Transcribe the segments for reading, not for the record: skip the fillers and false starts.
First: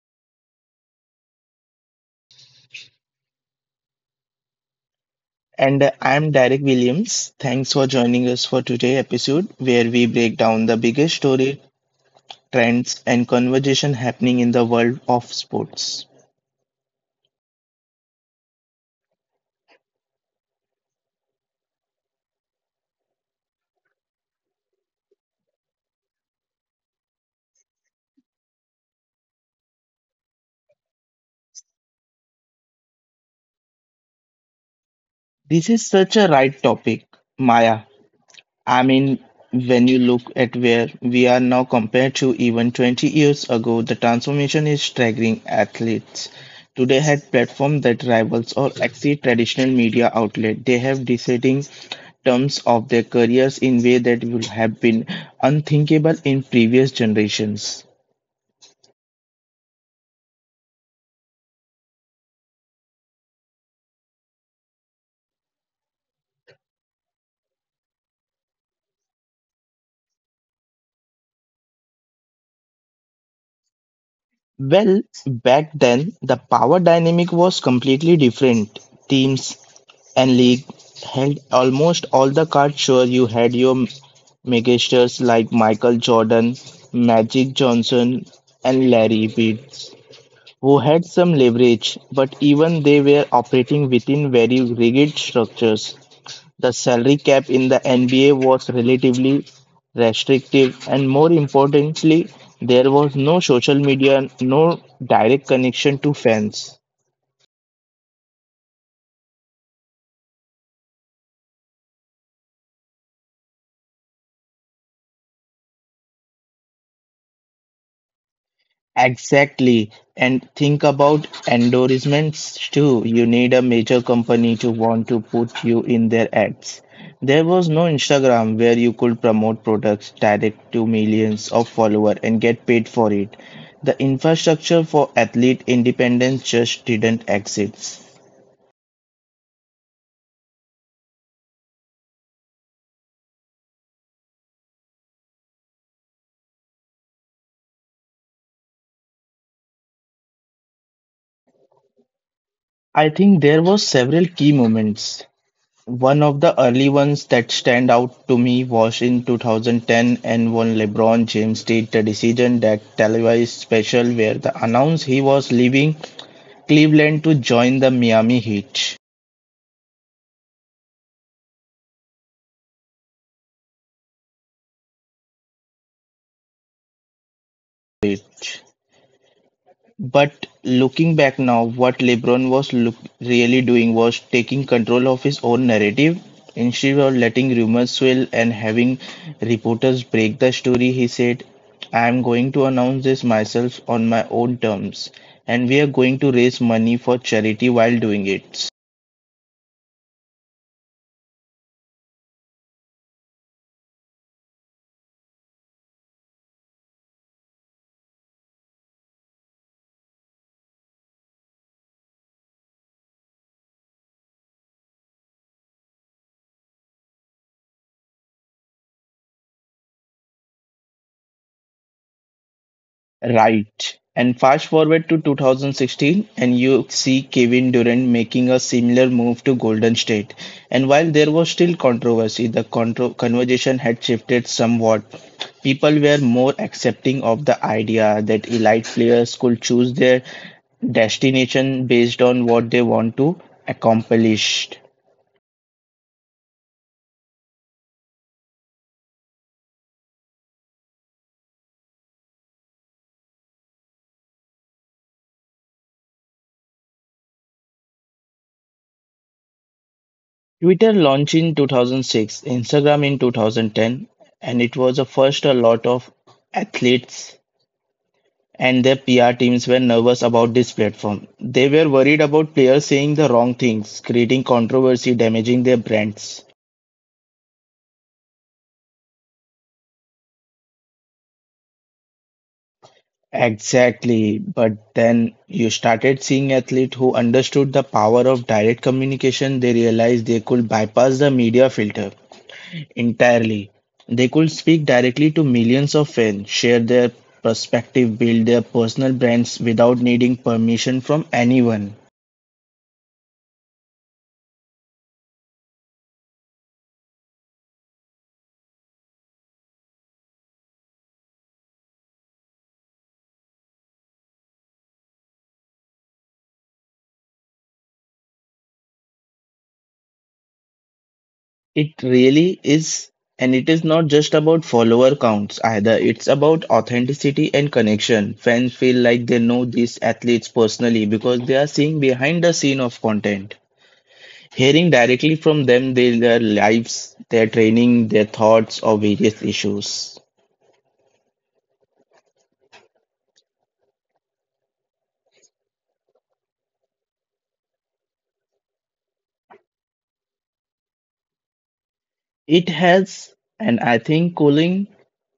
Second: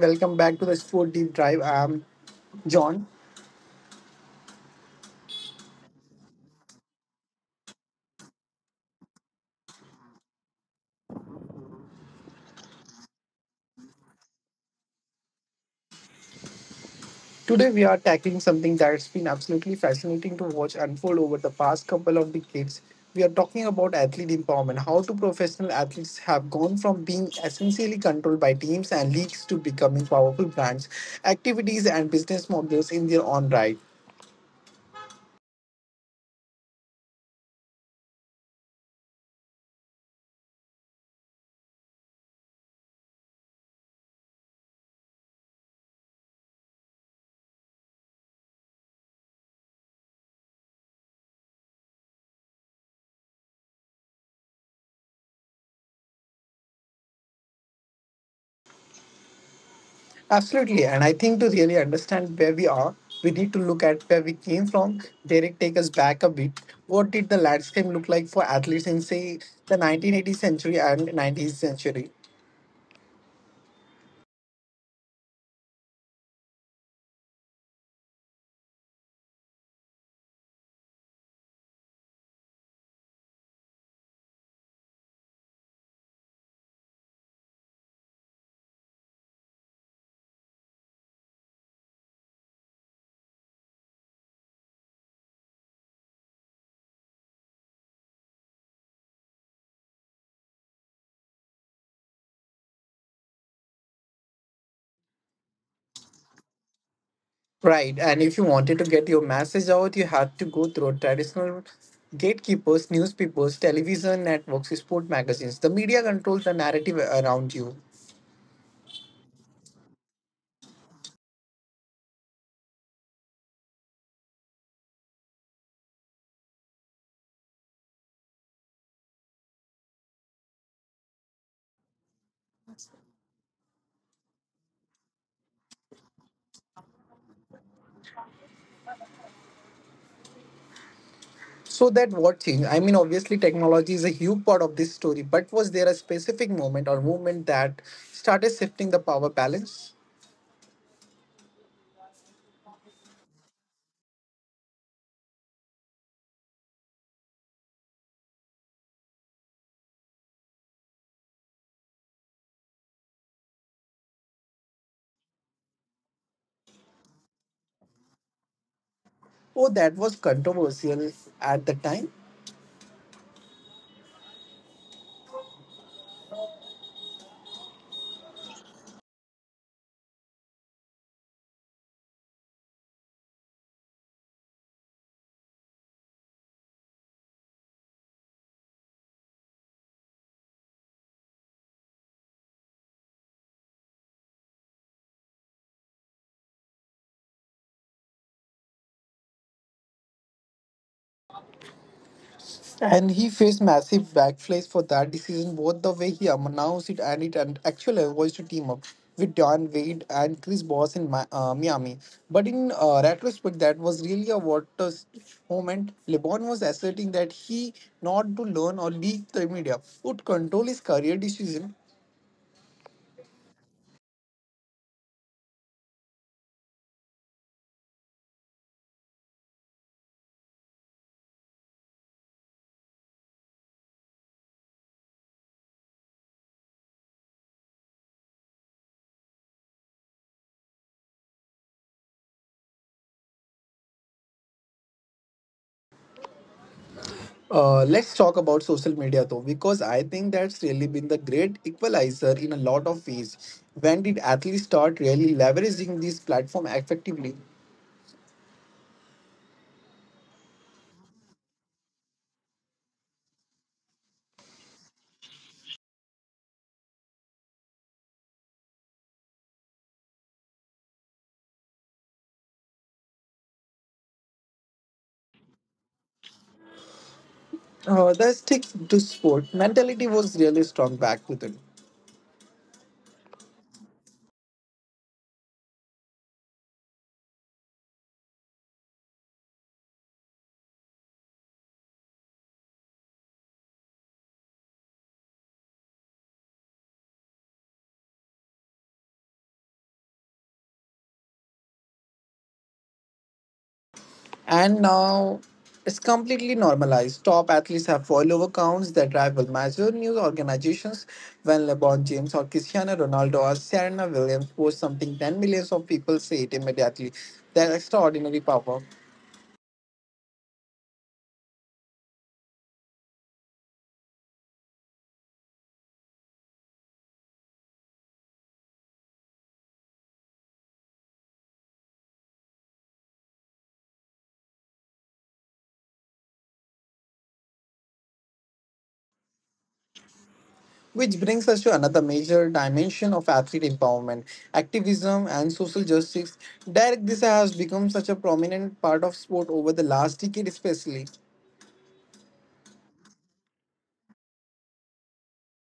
welcome back to the Sport Deep Drive. I'm John. And I'm Derek Williams. Thanks for joining us for today's episode, where we break down the biggest story, trends, and conversation happening in the world of sports. Today we are tackling something that's been absolutely fascinating to watch unfold over the past couple of decades. We are talking about athlete empowerment, how two professional athletes have gone from being essentially controlled by teams and leagues to becoming powerful brands, activities, and business models in their own right. This is such a right topic, Maya. I mean, when you look at where we are now compared to even 20 years ago, the transformation is staggering. Athletes today had platforms that rivals or exceed traditional media outlets. They have deciding terms of their careers in way that would have been unthinkable in previous generations. Absolutely. And I think to really understand where we are, we need to look at where we came from. Derek, take us back a bit. What did the landscape look like for athletes in, say, the 1980s century and 19th century? Well, back then the power dynamic was completely different. Teams and league held almost all the cards, sure you had your megastars like Michael Jordan, Magic Johnson and Larry Bird who had some leverage but even they were operating within very rigid structures. The salary cap in the NBA was relatively restrictive and more importantly there was no social media, no direct connection to fans. Right. And if you wanted to get your message out, you had to go through traditional gatekeepers, newspapers, television networks, sport magazines. The media controls the narrative around you. Exactly. And think about endorsements too. You need a major company to want to put you in their ads. There was no Instagram where you could promote products direct to millions of followers and get paid for it. The infrastructure for athlete independence just didn't exist. So that what changed? I mean, obviously, technology is a huge part of this story, but was there a specific moment or movement that started shifting the power balance? I think there was several key moments. One of the early ones that stand out to me was in 2010 and when LeBron James did the Decision, that televised special where the announced he was leaving Cleveland to join the Miami Heat. Oh, that was controversial at the time. But looking back now, what LeBron was really doing was taking control of his own narrative. Instead of letting rumors swirl and having reporters break the story, he said, I am going to announce this myself on my own terms, and we are going to raise money for charity while doing it. And he faced massive backflash for that decision, both the way he announced it and it and actually was to team up with Don Wade and Chris Bosh in Miami. But in retrospect, that was really a water moment. LeBron was asserting that he, not to learn or leak the media, would control his career decision. Right. And fast forward to 2016, and you see Kevin Durant making a similar move to Golden State. And while there was still controversy, the contro conversation had shifted somewhat. People were more accepting of the idea that elite players could choose their destination based on what they want to accomplish. Let's talk about social media though, because I think that's really been the great equalizer in a lot of ways. When did athletes start really leveraging this platform effectively? Twitter launched in 2006, Instagram in 2010, and it was a first a lot of athletes and their PR teams were nervous about this platform. They were worried about players saying the wrong things, creating controversy, damaging their brands. The stick to sport mentality was really strong back then, Exactly, but then you started seeing athletes who understood the power of direct communication. They realized they could bypass the media filter entirely. They could speak directly to millions of fans, share their perspective, build their personal brands without needing permission from anyone. and now it's completely normalized. Top athletes have follower counts that rival major news organizations. When LeBron James or Cristiano Ronaldo or Serena Williams post something, ten millions of people see it immediately. Their extraordinary power. It really is, and it is not just about follower counts either. It's about authenticity and connection. Fans feel like they know these athletes personally because they are seeing behind the scene of content, hearing directly from them their lives, their training, their thoughts, or various issues. Which brings us to another major dimension of athlete empowerment, activism, and social justice. Direct this has become such a prominent part of sport over the last decade, especially. It has, and I think calling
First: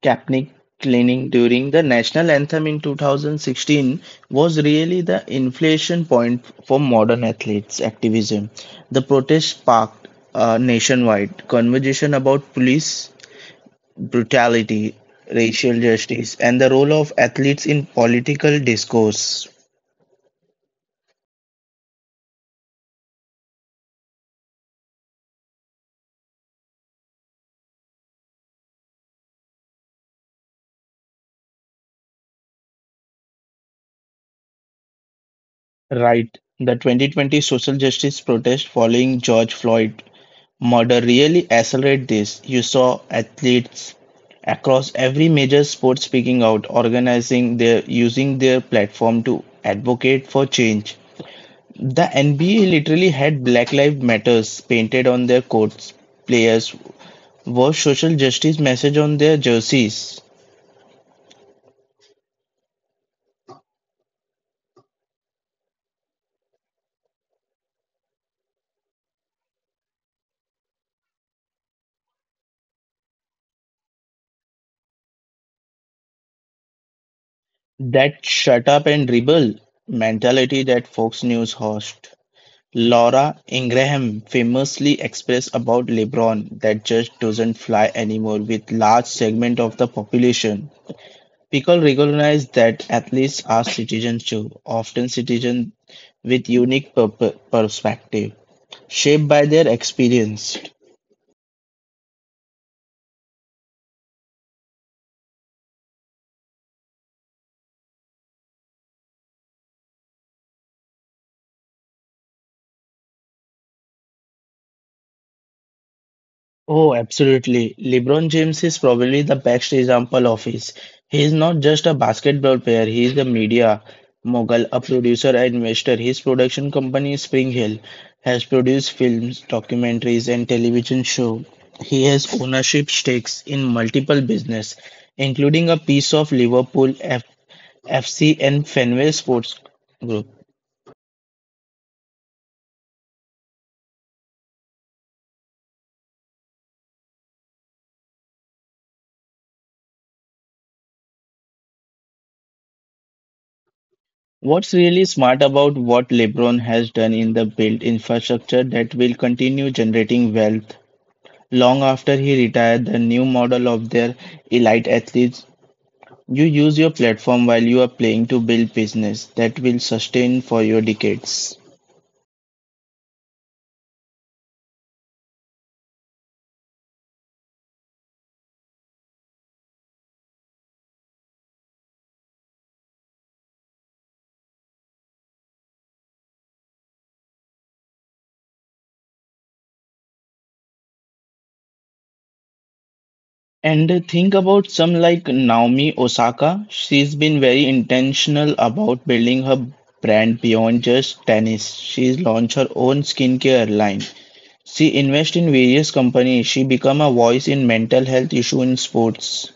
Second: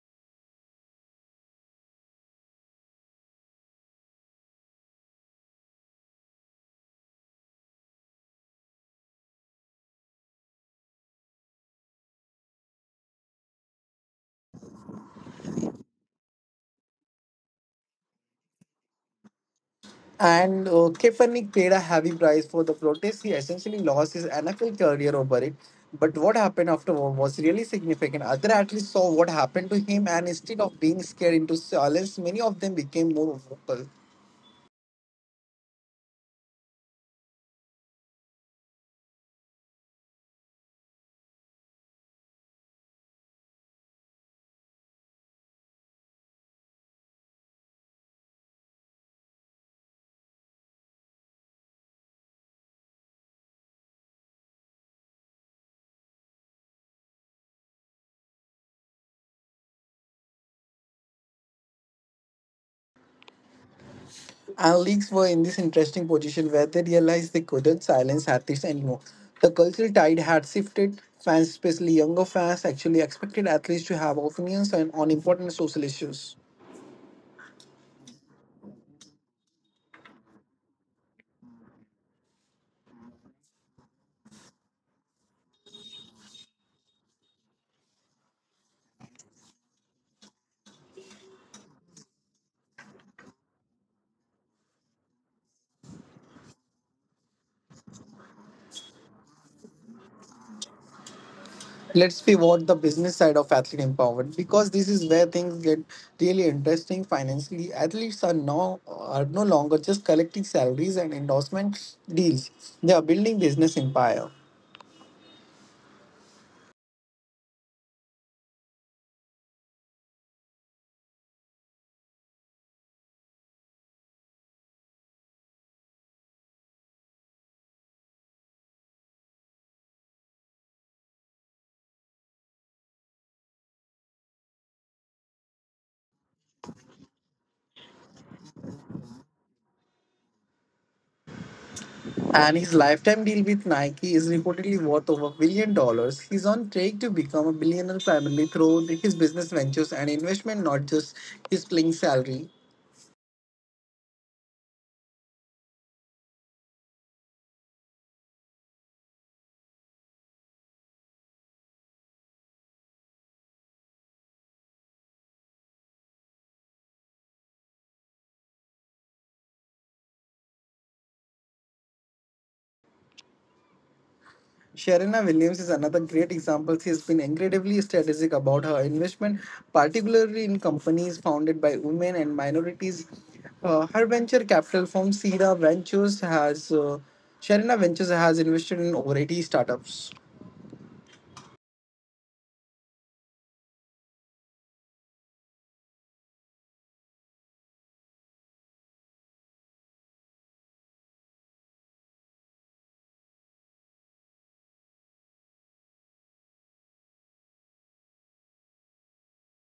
Kaepernick cleaning during the national anthem in 2016 was really the inflection point for modern athletes activism. The protest sparked a nationwide conversation about police brutality, racial justice, and the role of athletes in political discourse. And Kaepernick paid a heavy price for the protest. He essentially lost his NFL career over it. But what happened after was really significant. Other athletes saw what happened to him, and instead of being scared into silence, many of them became more vocal. Right. The 2020 social justice protest following George Floyd murder really accelerated this. You saw athletes across every major sport speaking out, organizing their using their platform to advocate for change. The NBA literally had Black Lives Matters painted on their courts. Players wore social justice message on their jerseys. And leagues were in this interesting position where they realized they couldn't silence athletes anymore. The cultural tide had shifted. Fans, especially younger fans, actually expected athletes to have opinions on important social issues. That shut up and rebel mentality that Fox News host Laura Ingraham famously expressed about Lebron, that just doesn't fly anymore with large segment of the population. People recognize that athletes are citizens too, often citizens with unique perspective, shaped by their experience. Let's pivot the business side of athlete empowerment because this is where things get really interesting financially. Athletes are now are no longer just collecting salaries and endorsement deals, they are building business empire. Oh, absolutely. LeBron James is probably the best example of this. He is not just a basketball player, he is a media mogul, a producer, and investor. His production company, Spring Hill, has produced films, documentaries, and television shows. He has ownership stakes in multiple business, including a piece of Liverpool F FC and Fenway Sports Group. And his lifetime deal with Nike is reportedly worth over $1 billion. He's on track to become a billionaire primarily through his business ventures and investment, not just his playing salary. What's really smart about what LeBron has done in the built infrastructure that will continue generating wealth long after he retired the new model of their elite athletes. You use your platform while you are playing to build business that will sustain for your decades. Serena Williams is another great example. She has been incredibly strategic about her investment, particularly in companies founded by women and minorities. Her venture capital firm Sierra Ventures has Serena Ventures has invested in over 80 startups. And think about some like Naomi Osaka. She's been very intentional about building her brand beyond just tennis. She's launched her own skincare line. She invests in various companies. She become a voice in mental health issue in sports.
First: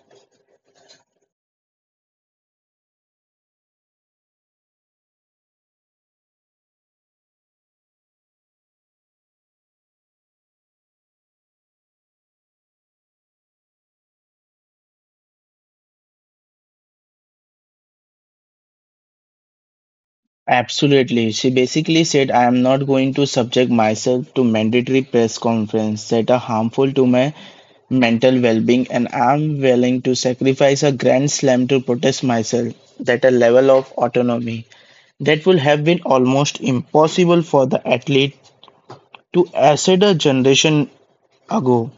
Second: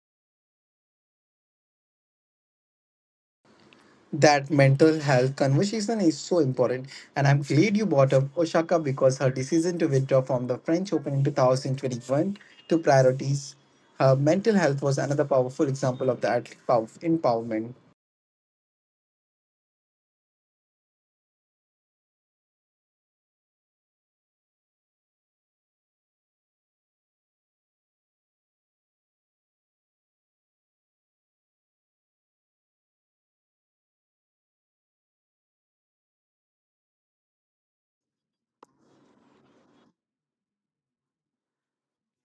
That mental health conversation is so important, and I'm glad you brought up Osaka because her decision to withdraw from the French Open in 2021 to priorities her mental health was another powerful example of the empowerment. Absolutely. She basically said, I am not going to subject myself to mandatory press conference that are harmful to my mental well-being, and I'm willing to sacrifice a grand slam to protest myself, that a level of autonomy that would have been almost impossible for the athlete to assert a generation ago.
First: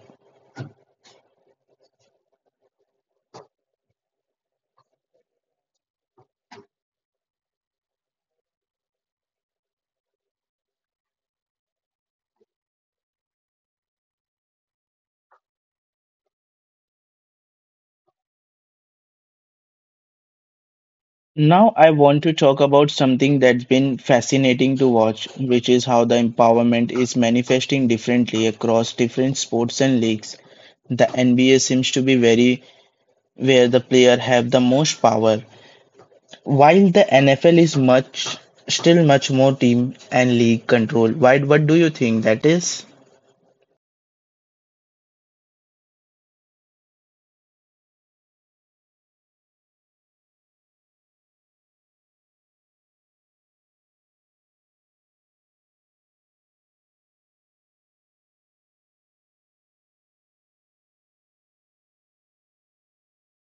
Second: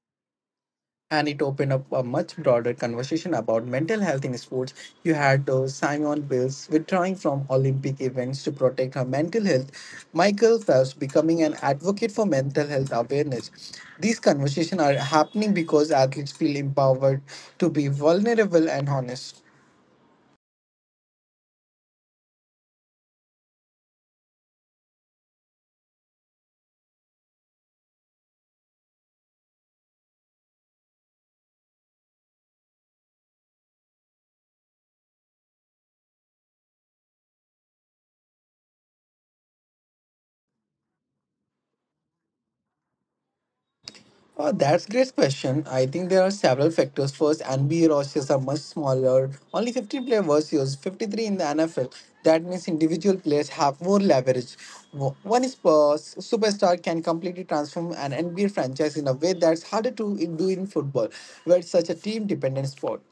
And it opened up a much broader conversation about mental health in sports. You had Simon Biles withdrawing from Olympic events to protect her mental health, Michael Phelps becoming an advocate for mental health awareness. These conversations are happening because athletes feel empowered to be vulnerable and honest. Now, I want to talk about something that's been fascinating to watch, which is how the empowerment is manifesting differently across different sports and leagues. The NBA seems to be very where the player have the most power, while the NFL is much still much more team and league control. Why? What do you think that is? That's great question. I think there are several factors. First, NBA rosters are much smaller. Only 15 player versus 53 in the NFL. That means individual players have more leverage. One is superstar can completely transform an NBA franchise in a way that's harder to do in football, where it's such a team-dependent sport.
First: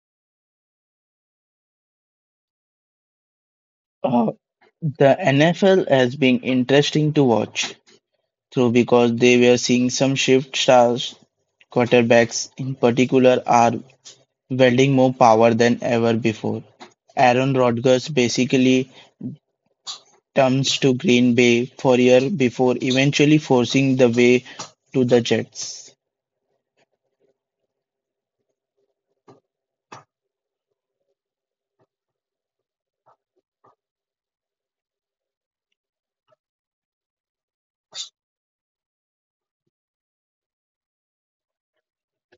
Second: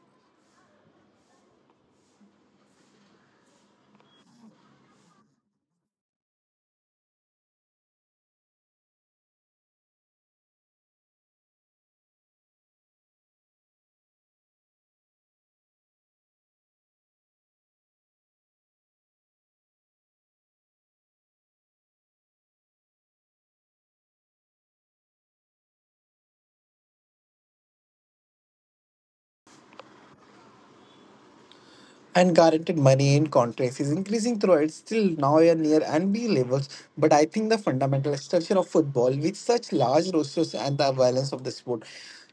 Uh, the NFL has been interesting to watch through because they were seeing some shift stars quarterbacks in particular are wielding more power than ever before. Aaron Rodgers basically turns to Green Bay for a year before eventually forcing the way to the Jets. And guaranteed money in contracts is increasing throughout. It's still now near NBA levels. But I think the fundamental structure of football with such large rosters and the violence of the sport.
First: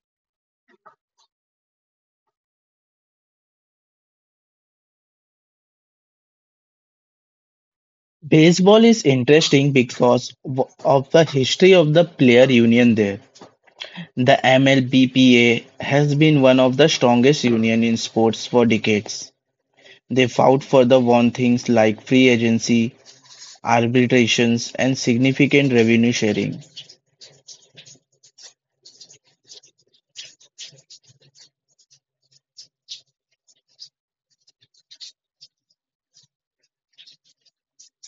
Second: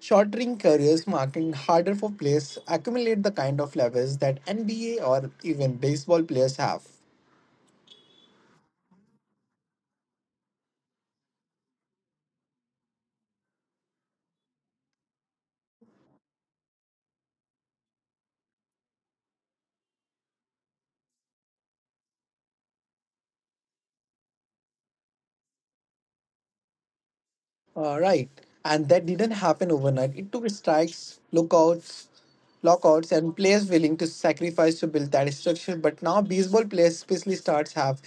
Shortening careers making harder for players accumulate the kind of levels that NBA or even baseball players have. Baseball is interesting because of the history of the player union there. The MLBPA has been one of the strongest unions in sports for decades. They fought for the one things like free agency, arbitrations, and significant revenue sharing. Right. And that didn't happen overnight. It took strikes, lookouts, lockouts, and players willing to sacrifice to build that structure. But now baseball players, especially stars, have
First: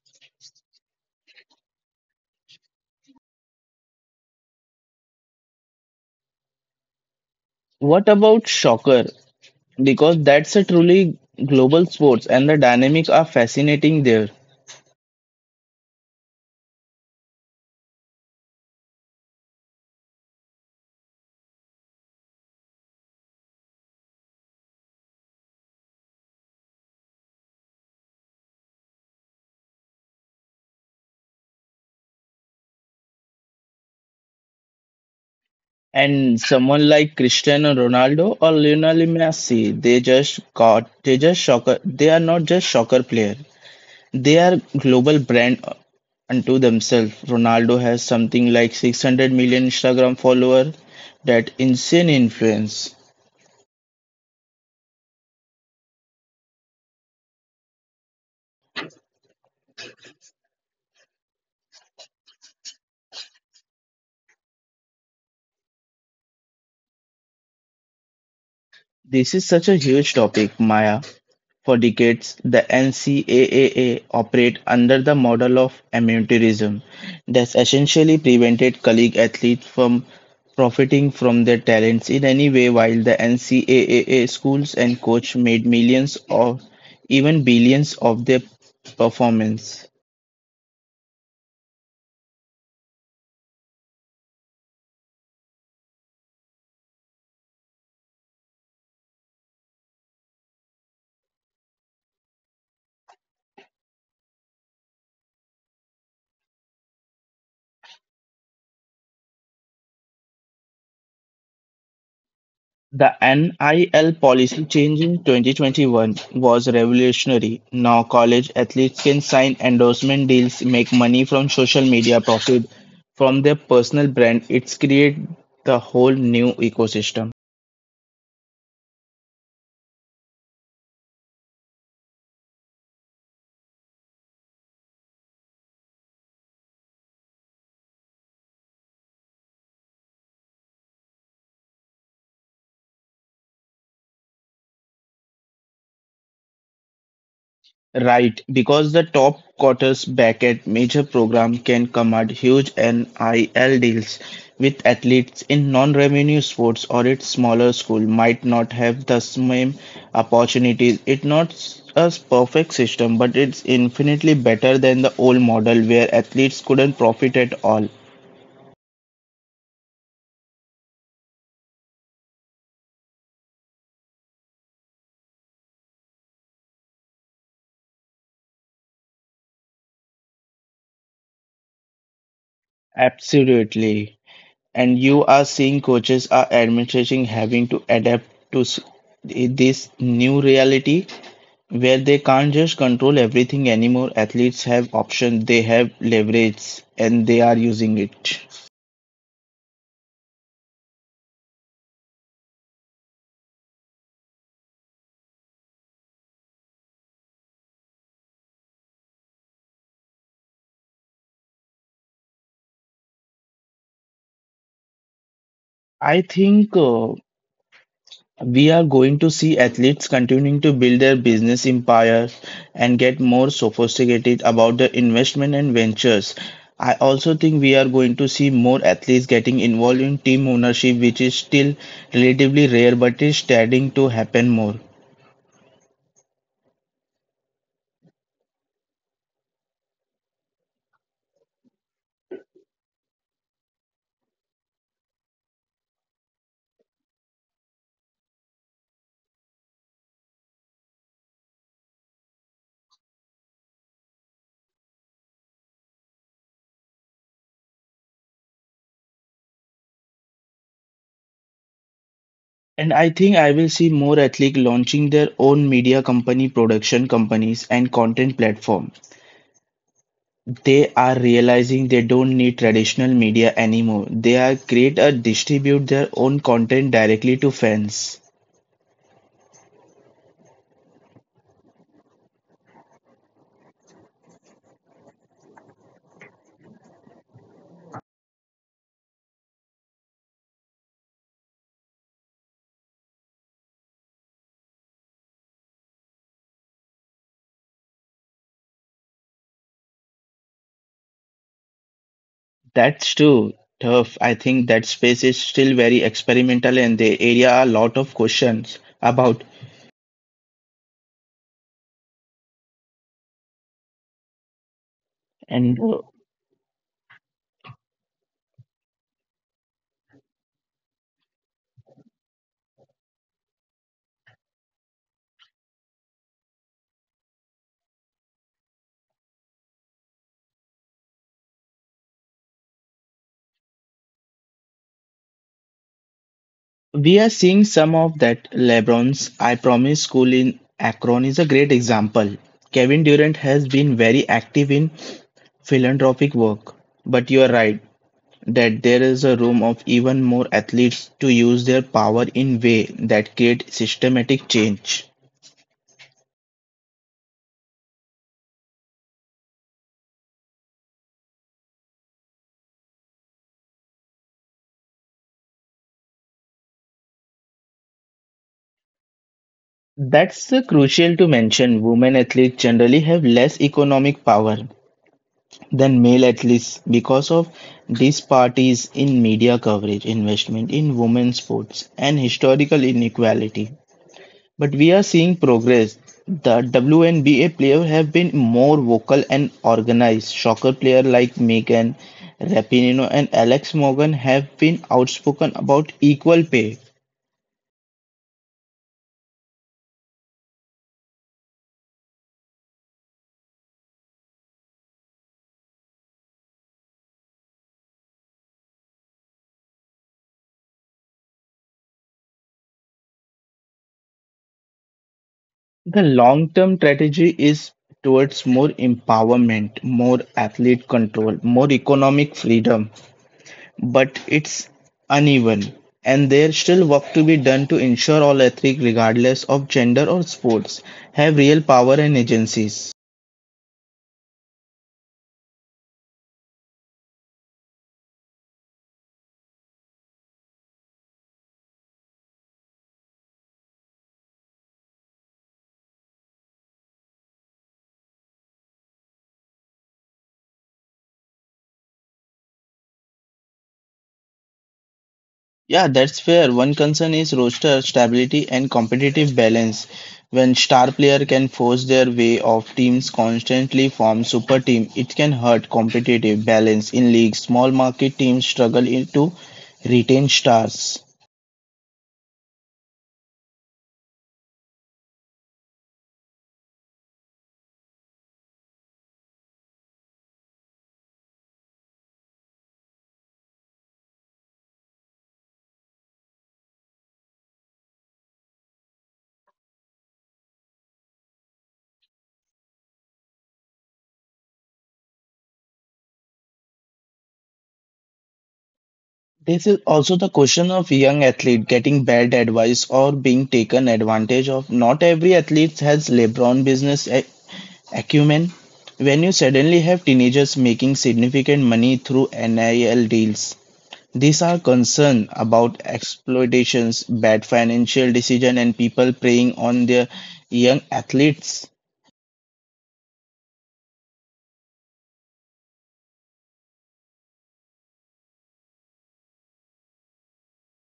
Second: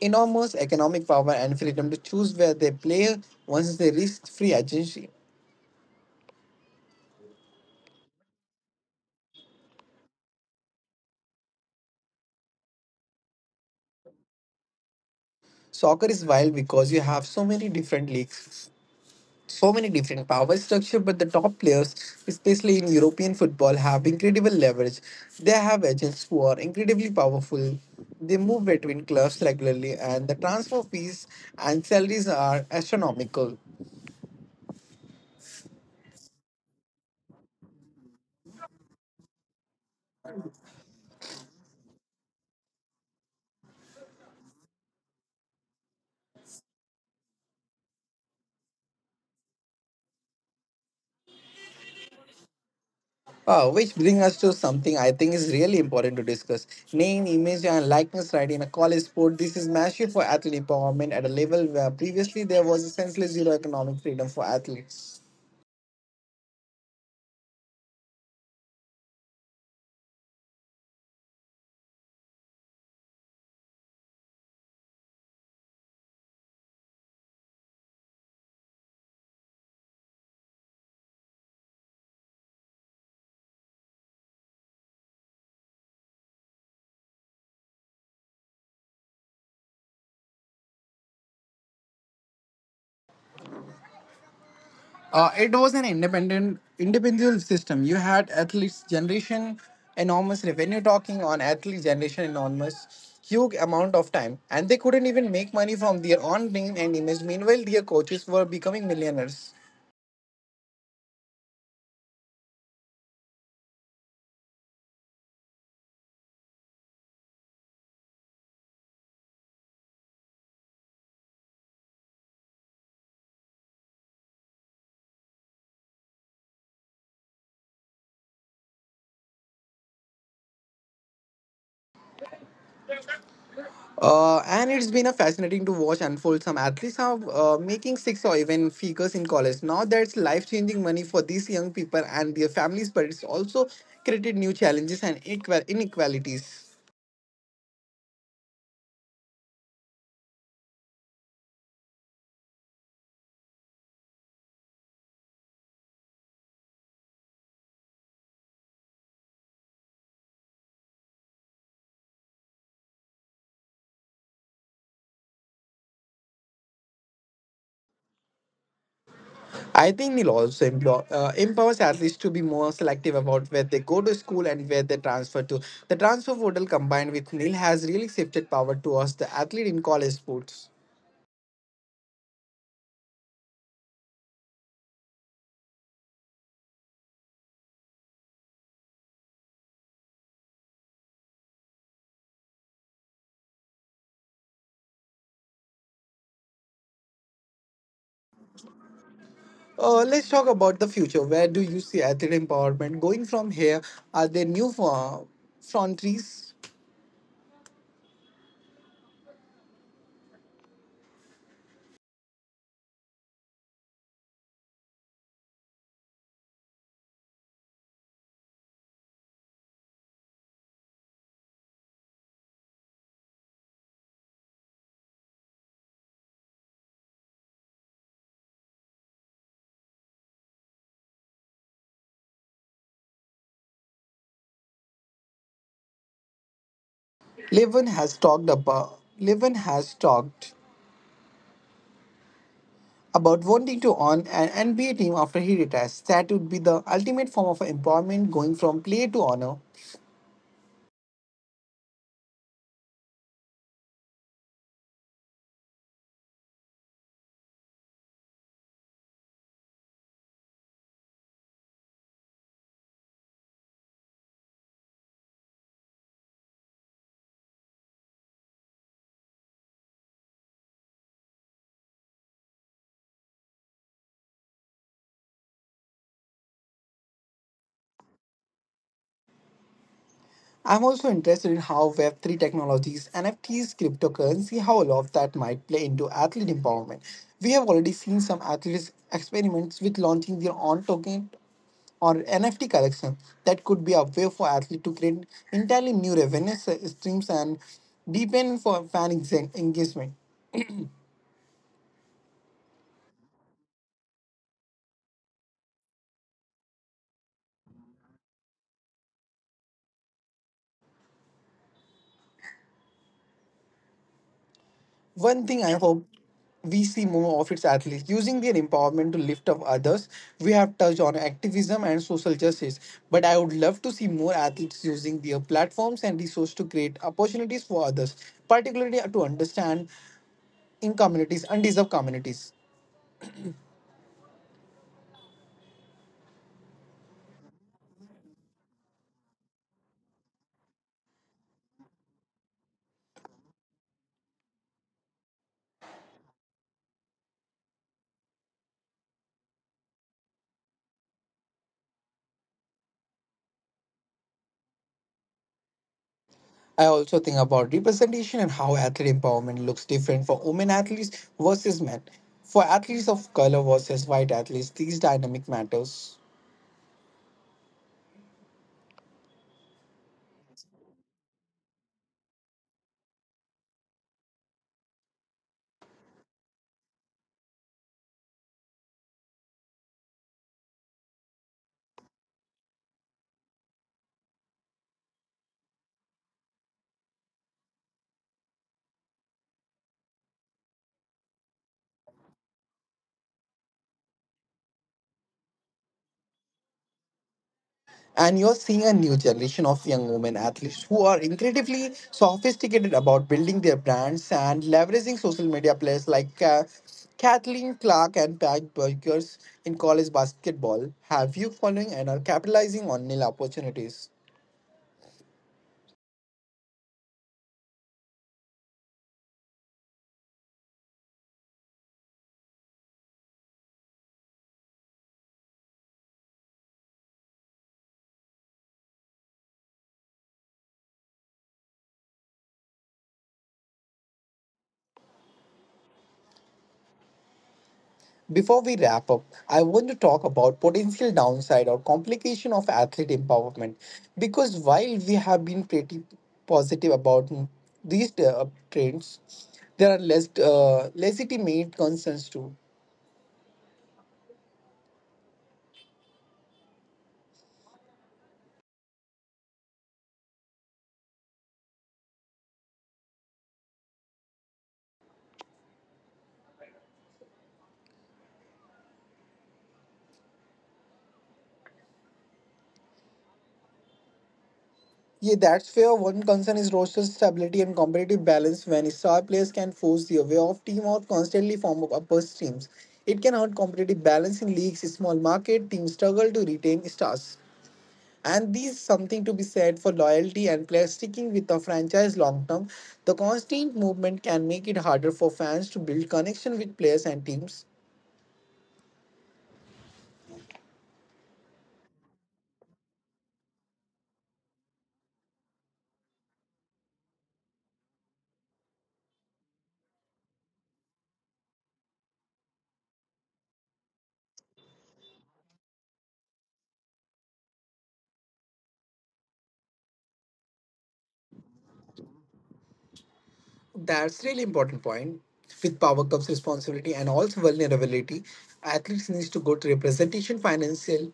enormous economic power and freedom to choose where they play once they reach free agency. What about soccer because that's a truly global sports and the dynamics are fascinating there. Soccer is wild because you have so many different leagues, so many different power structure, but the top players, especially in European football, have incredible leverage. They have agents who are incredibly powerful, they move between clubs regularly, and the transfer fees and salaries are astronomical. And someone like Cristiano Ronaldo or Lionel Messi, they just got they just soccer they are not just soccer player. They are global brand unto themselves. Ronaldo has something like 600 million Instagram follower, that insane influence. Which bring us to something I think is really important to discuss, name image and likeness right in a college sport. This is massive for athlete empowerment at a level where previously there was essentially zero economic freedom for athletes. This is such a huge topic, Maya. For decades, the NCAA operated under the model of amateurism that essentially prevented collegiate athletes from profiting from their talents in any way while the NCAA schools and coach made millions or even billions of their performance. It was an independent, individual system. You had athletes generation enormous revenue talking on athlete generation enormous huge amount of time, and they couldn't even make money from their own name and image. Meanwhile, their coaches were becoming millionaires. The NIL policy change in 2021 was revolutionary. Now college athletes can sign endorsement deals, make money from social media, profit from their personal brand. It's create the whole new ecosystem. And it's been a fascinating to watch unfold. Some athletes are making six or even figures in college. Now that's life changing money for these young people and their families, but it's also created new challenges and equal inequalities. Right, because the top quarterback at major program can command huge NIL deals with athletes in non-revenue sports or its smaller school might not have the same opportunities. It's not a perfect system, but it's infinitely better than the old model where athletes couldn't profit at all. I think the law also empowers athletes to be more selective about where they go to school and where they transfer to. The transfer portal combined with NIL has really shifted power towards the athlete in college sports. Absolutely. And you are seeing coaches are administration having to adapt to this new reality where they can't just control everything anymore. Athletes have options, they have leverage, and they are using it. Let's talk about the future. Where do you see athlete empowerment going from here? Are there new frontiers? I think We are going to see athletes continuing to build their business empires and get more sophisticated about their investment and ventures. I also think we are going to see more athletes getting involved in team ownership, which is still relatively rare but is starting to happen more. Levin has talked about wanting to own an NBA team after he retires. That would be the ultimate form of empowerment, going from player to owner. And I think I will see more athletes launching their own media company, production companies, and content platform. They are realizing they don't need traditional media anymore. They are great at distribute their own content directly to fans. I'm also interested in how Web3 technologies, NFTs, cryptocurrency, how all of that might play into athlete empowerment. We have already seen some athletes experiments with launching their own token or NFT collection. That could be a way for athletes to create entirely new streams and deepen for engagement. That's true. Tough. I think that space is still very experimental and the area are a lot of questions about. One thing I And hope we see more of its athletes using their empowerment to lift up others. We have touched on activism and social justice, but I would love to see more athletes using their platforms and resources to create opportunities for others, particularly to understand in communities, undeserved communities. we are seeing some of that. LeBron's I Promise School in Akron is a great example. Kevin Durant has been very active in philanthropic work. But you are right, that there is a room of even more athletes to use their power in way that create systematic change. I also think about representation and how athlete empowerment looks different for women athletes versus men. For athletes of color versus white athletes, these dynamic matters. That's crucial to mention. Women athletes generally have less economic power than male athletes because of disparities in media coverage, investment in women's sports, and historical inequality. But we are seeing progress. The WNBA players have been more vocal and organized. Soccer players like Megan Rapinoe and Alex Morgan have been outspoken about equal pay. And you're seeing a new generation of young women athletes who are incredibly sophisticated about building their brands and leveraging social media players like Kathleen Clark and Pat Burgers in college basketball. Have you following and are capitalizing on NIL opportunities? The long-term strategy is towards more empowerment, more athlete control, more economic freedom, but it's uneven. And there's still work to be done to ensure all athletes, regardless of gender or sports, have real power and agencies. Before we wrap up, I want to talk about potential downside or complication of athlete empowerment because while we have been pretty positive about these trends, there are less legitimate concerns too. Yeah, that's fair. One concern is roster stability and competitive balance. When star player can force their way off teams constantly form super team, it can hurt competitive balance in leagues. Small market teams struggle to retain stars. Yeah, that's where one concern is roster stability and competitive balance when star players can force their way off team or constantly form up upper teams. It can hurt competitive balance in leagues, small market teams struggle to retain stars. And these something to be said for loyalty and players sticking with a franchise long term. The constant movement can make it harder for fans to build connection with players and teams. This is also the question of young athlete getting bad advice or being taken advantage of. Not every athlete has LeBron business acumen. When you suddenly have teenagers making significant money through NIL deals, these are concerned about exploitations, bad financial decision, and people preying on their young athletes. That's really important point. With Power Cup's responsibility and also vulnerability, athletes needs to go to representation, financial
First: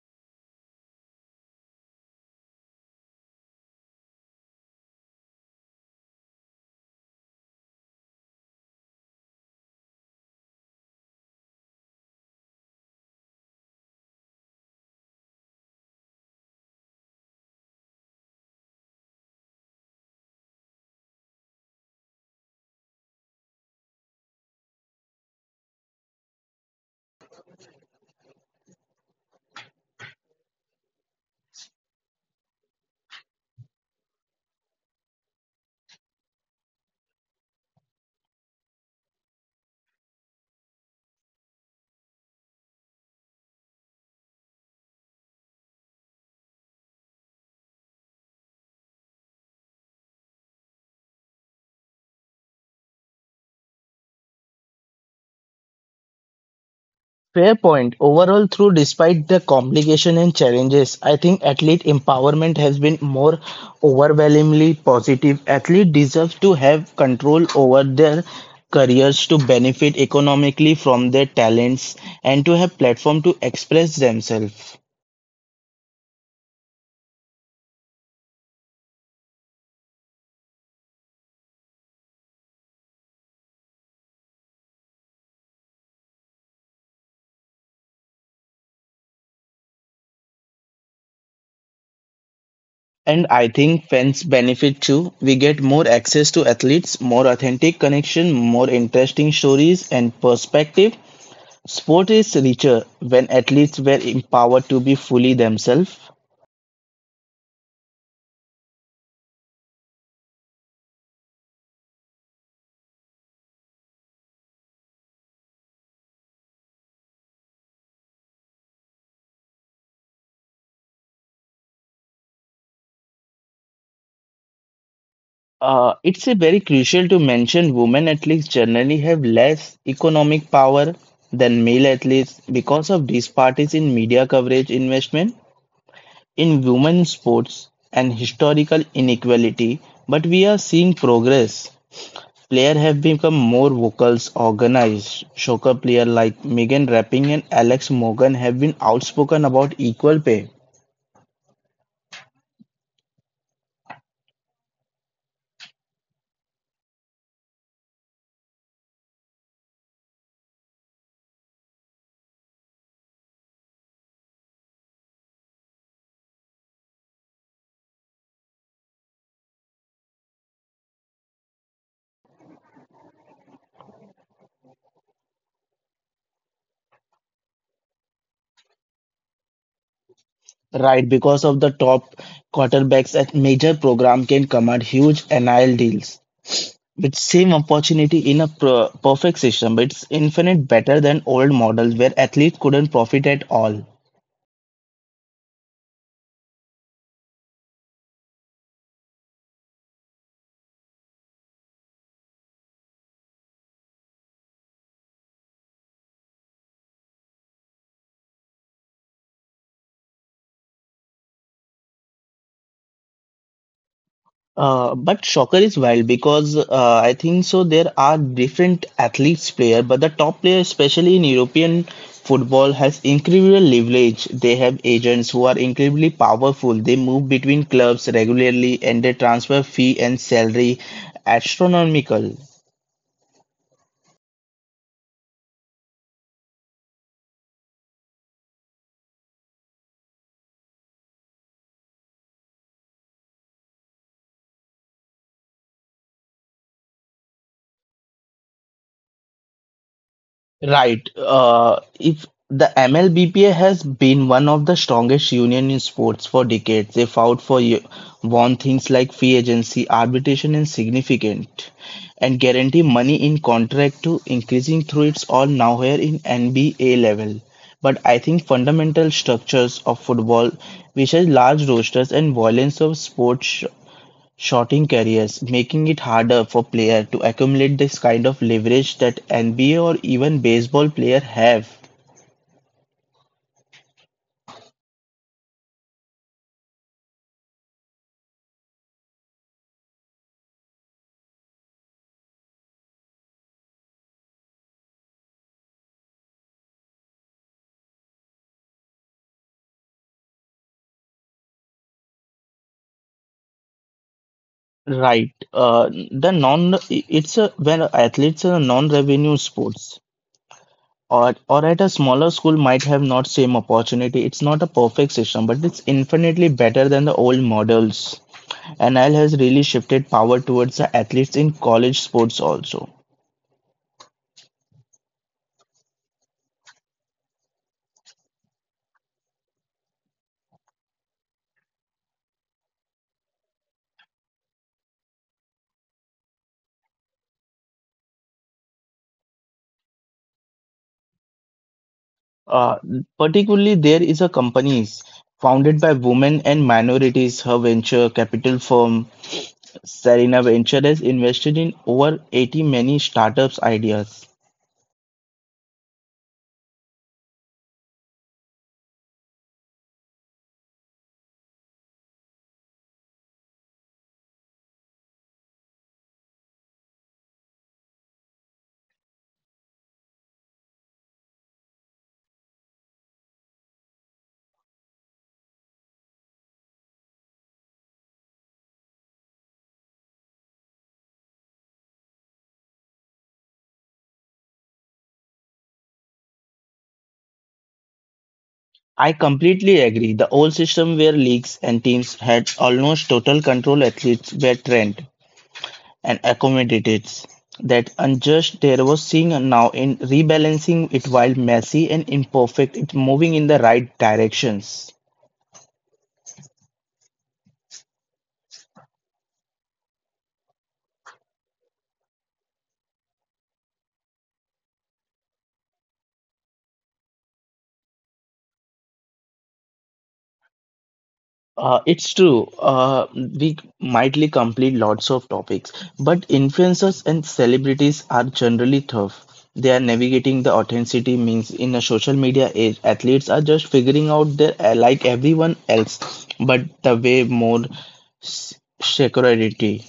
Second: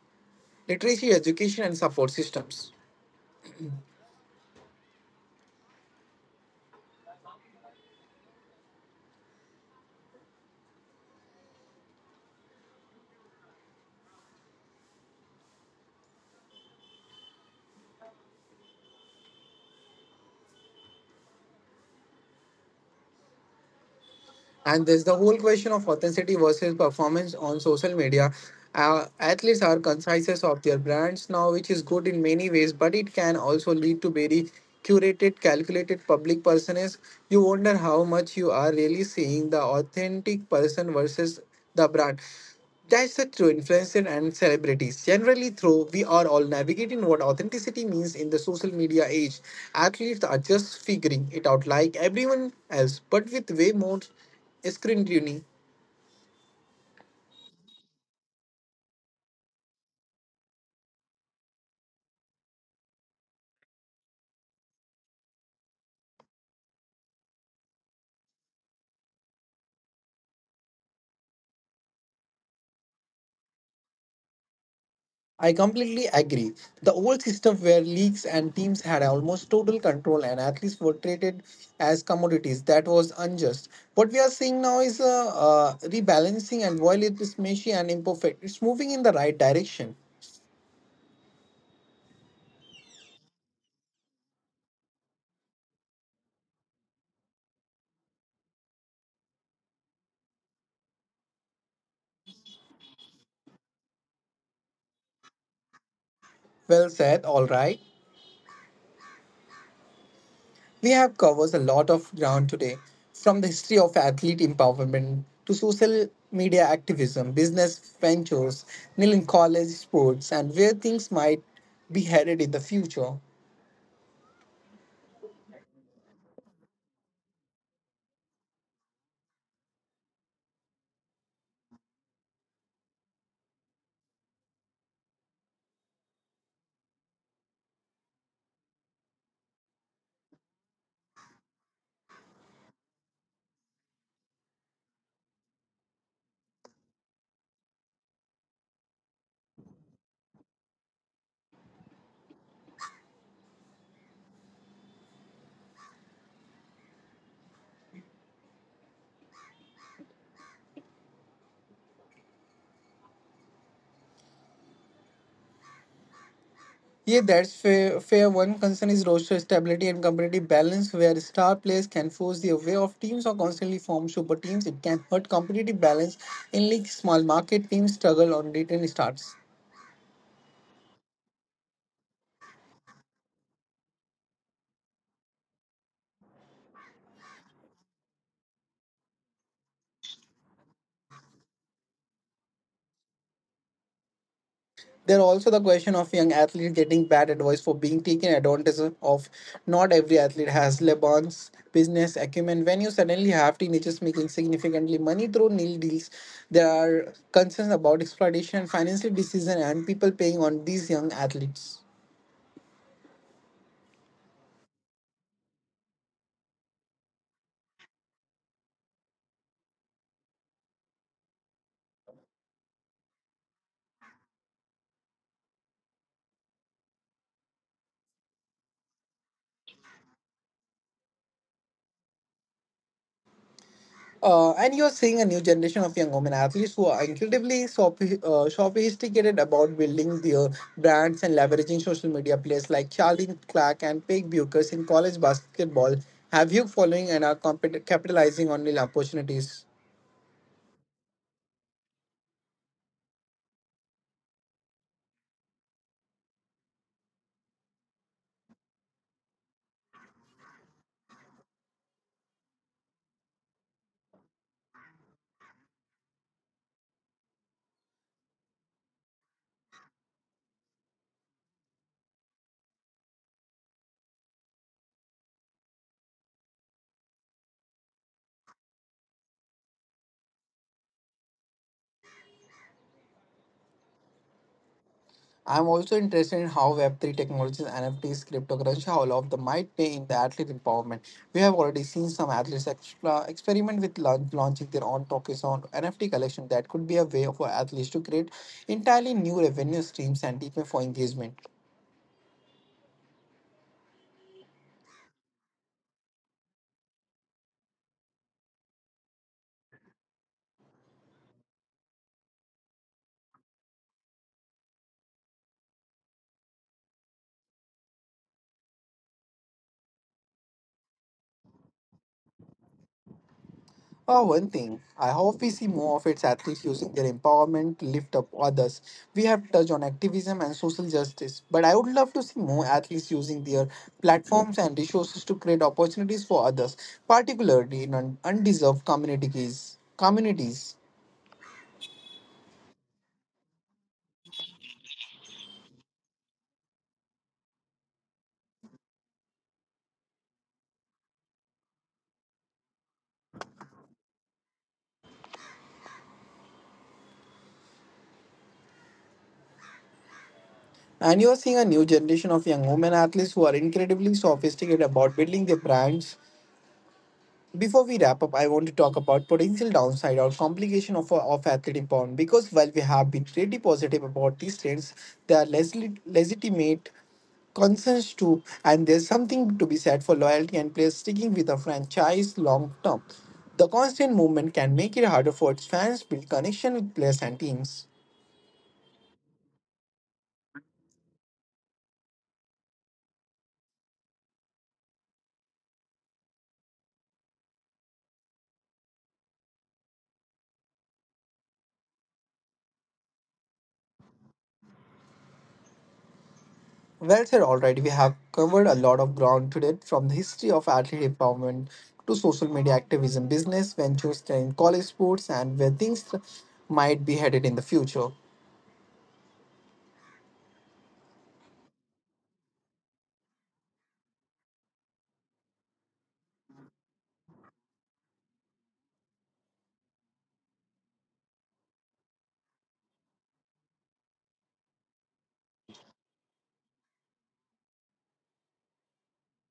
literacy, education, and support systems. And there's the whole question of authenticity versus performance on social media. Athletes are conscious of their brands now, which is good in many ways, but it can also lead to very curated, calculated public personas. You wonder how much you are really seeing the authentic person versus the brand. That's the true influencer and celebrities. Generally, through we are all navigating what authenticity means in the social media age. Athletes are just figuring it out like everyone else, but with way more scrutiny. Fair point. Overall, through despite the complication and challenges, I think athlete empowerment has been more overwhelmingly positive. Athlete deserves to have control over their careers to benefit economically from their talents and to have platform to express themselves. I completely agree. The old system where leagues and teams had almost total control and athletes were treated as commodities, that was unjust. What we are seeing now is a rebalancing, and while it is messy and imperfect, it's moving in the right direction. And I think fans benefit too. We get more access to athletes, more authentic connection, more interesting stories and perspective. Sport is richer when athletes were empowered to be fully themselves. Well said, all right. We have covered a lot of ground today, from the history of athlete empowerment to social media activism, business ventures, Nilin college sports, and where things might be headed in the future. It's a very crucial to mention women athletes generally have less economic power than male athletes because of disparities in media coverage investment in women's sports and historical inequality. But we are seeing progress. Players have become more vocal, organized. Soccer players like Megan Rapinoe and Alex Morgan have been outspoken about equal pay. Yeah, that's fair. One concern is roster stability and competitive balance, where star players can force the way of teams or constantly form super teams. It can hurt competitive balance in league. Small market teams struggle on return starts. Right, because of the top quarterbacks at major program can command huge NIL deals. With same opportunity in a perfect system, it's infinite better than old models where athletes couldn't profit at all. There are also the question of young athletes getting bad advice for being taken advantage of. Not every athlete has LeBron's business acumen. When you suddenly have teenagers making significantly money through NIL deals, there are concerns about exploitation, financial decision, and people paying on these young athletes. But soccer is wild because I think so there are different athletes player, but the top player, especially in European football, has incredible leverage. They have agents who are incredibly powerful. They move between clubs regularly, and their transfer fee and salary astronomical. And you're seeing a new generation of young women athletes who are incredibly sophisticated about building their brands and leveraging social media players like Charlene Clark and Paige Buchers in college basketball have huge following and are capitalizing on the opportunities. Right. If the MLBPA has been one of the strongest union in sports for decades, they fought for won things like free agency, arbitration, and significant, and guarantee money in contract to increasing through its all now here in NBA level. But I think fundamental structures of football, which has large rosters and violence of sports shorting careers, making it harder for player to accumulate this kind of leverage that NBA or even baseball player have. I'm also interested in how Web3 technologies, NFTs, cryptocurrency, how all of them might play in the athlete empowerment. We have already seen some athletes extra experiment with launching their own tokens on NFT collection. That could be a way for athletes to create entirely new revenue streams and deepen for engagement. Right. The non it's a when athletes are non-revenue sports or at a smaller school might have not same opportunity. It's not a perfect system, but it's infinitely better than the old models. NIL has really shifted power towards the athletes in college sports also. Oh, one thing. I hope we see more of its athletes using their empowerment to lift up others. We have touched on activism and social justice, but I would love to see more athletes using their platforms and resources to create opportunities for others, particularly in undeserved communities. Communities. Uh, particularly, there is a companies founded by women and minorities. Her venture capital firm, Serena Venture, has invested in over 80 many startups ideas. And you are seeing a new generation of young women athletes who are incredibly sophisticated about building their brands. Before we wrap up, I want to talk about potential downside or complication of athlete empowerment because while we have been really positive about these trends, there are less legitimate concerns too, and there's something to be said for loyalty and players sticking with a franchise long term. The constant movement can make it harder for its fans to build connection with players and teams. I completely agree. The old system where leagues and teams had almost total control, athletes were trained and accommodated. That unjust there was seeing and now in rebalancing it while messy and imperfect, it's moving in the right directions. Well said, all right. We have covered a lot of ground today from the history of athlete empowerment to social media activism, business ventures and college sports, and where things might be headed in the future. It's true. We mightly complete lots of topics, but influencers and celebrities are generally tough. They are navigating the authenticity means in a social media age, athletes are just figuring out their like everyone else, but the way more s- security.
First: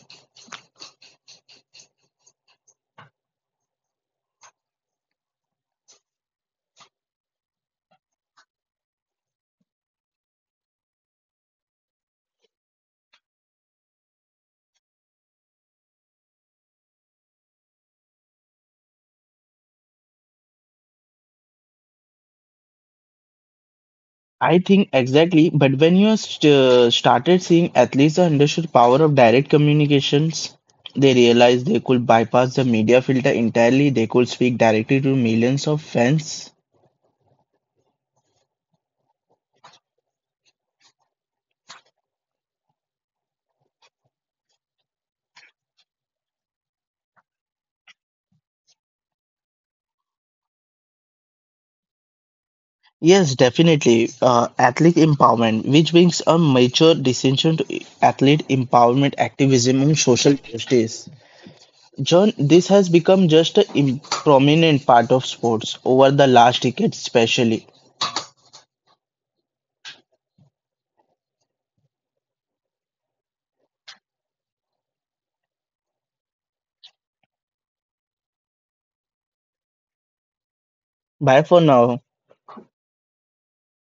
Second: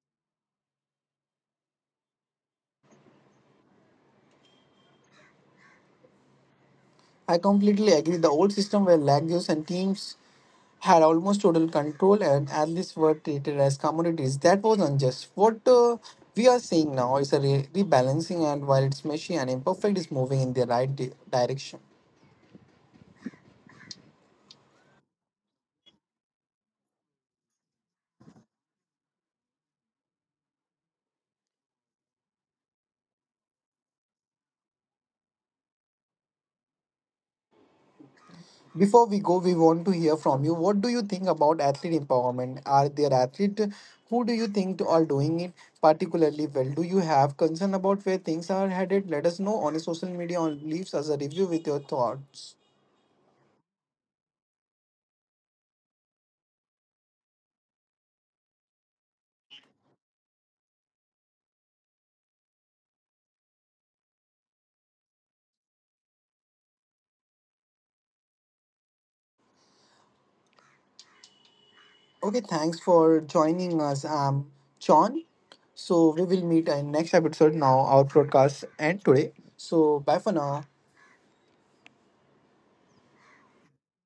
I completely agree. The old system where lagos and teams had almost total control and athletes were treated as commodities, that was unjust. What we are seeing now is a rebalancing, and while it's messy and imperfect, it's moving in the right direction. I think exactly, but when you st started seeing athletes that understood the power of direct communications, they realized they could bypass the media filter entirely. They could speak directly to millions of fans. Before we go, we want to hear from you. What do you think about athlete empowerment? Are there athletes who do you think are doing it particularly well? Do you have concern about where things are headed? Let us know on social media or leaves us a review with your thoughts. Yes, definitely. Athlete empowerment, which brings a major distinction to athlete empowerment activism and social justice. John, this has become just a prominent part of sports over the last decade, especially. Okay, thanks for joining us. John. So we will meet in next episode now, our podcast and today. So bye for now. Bye for now.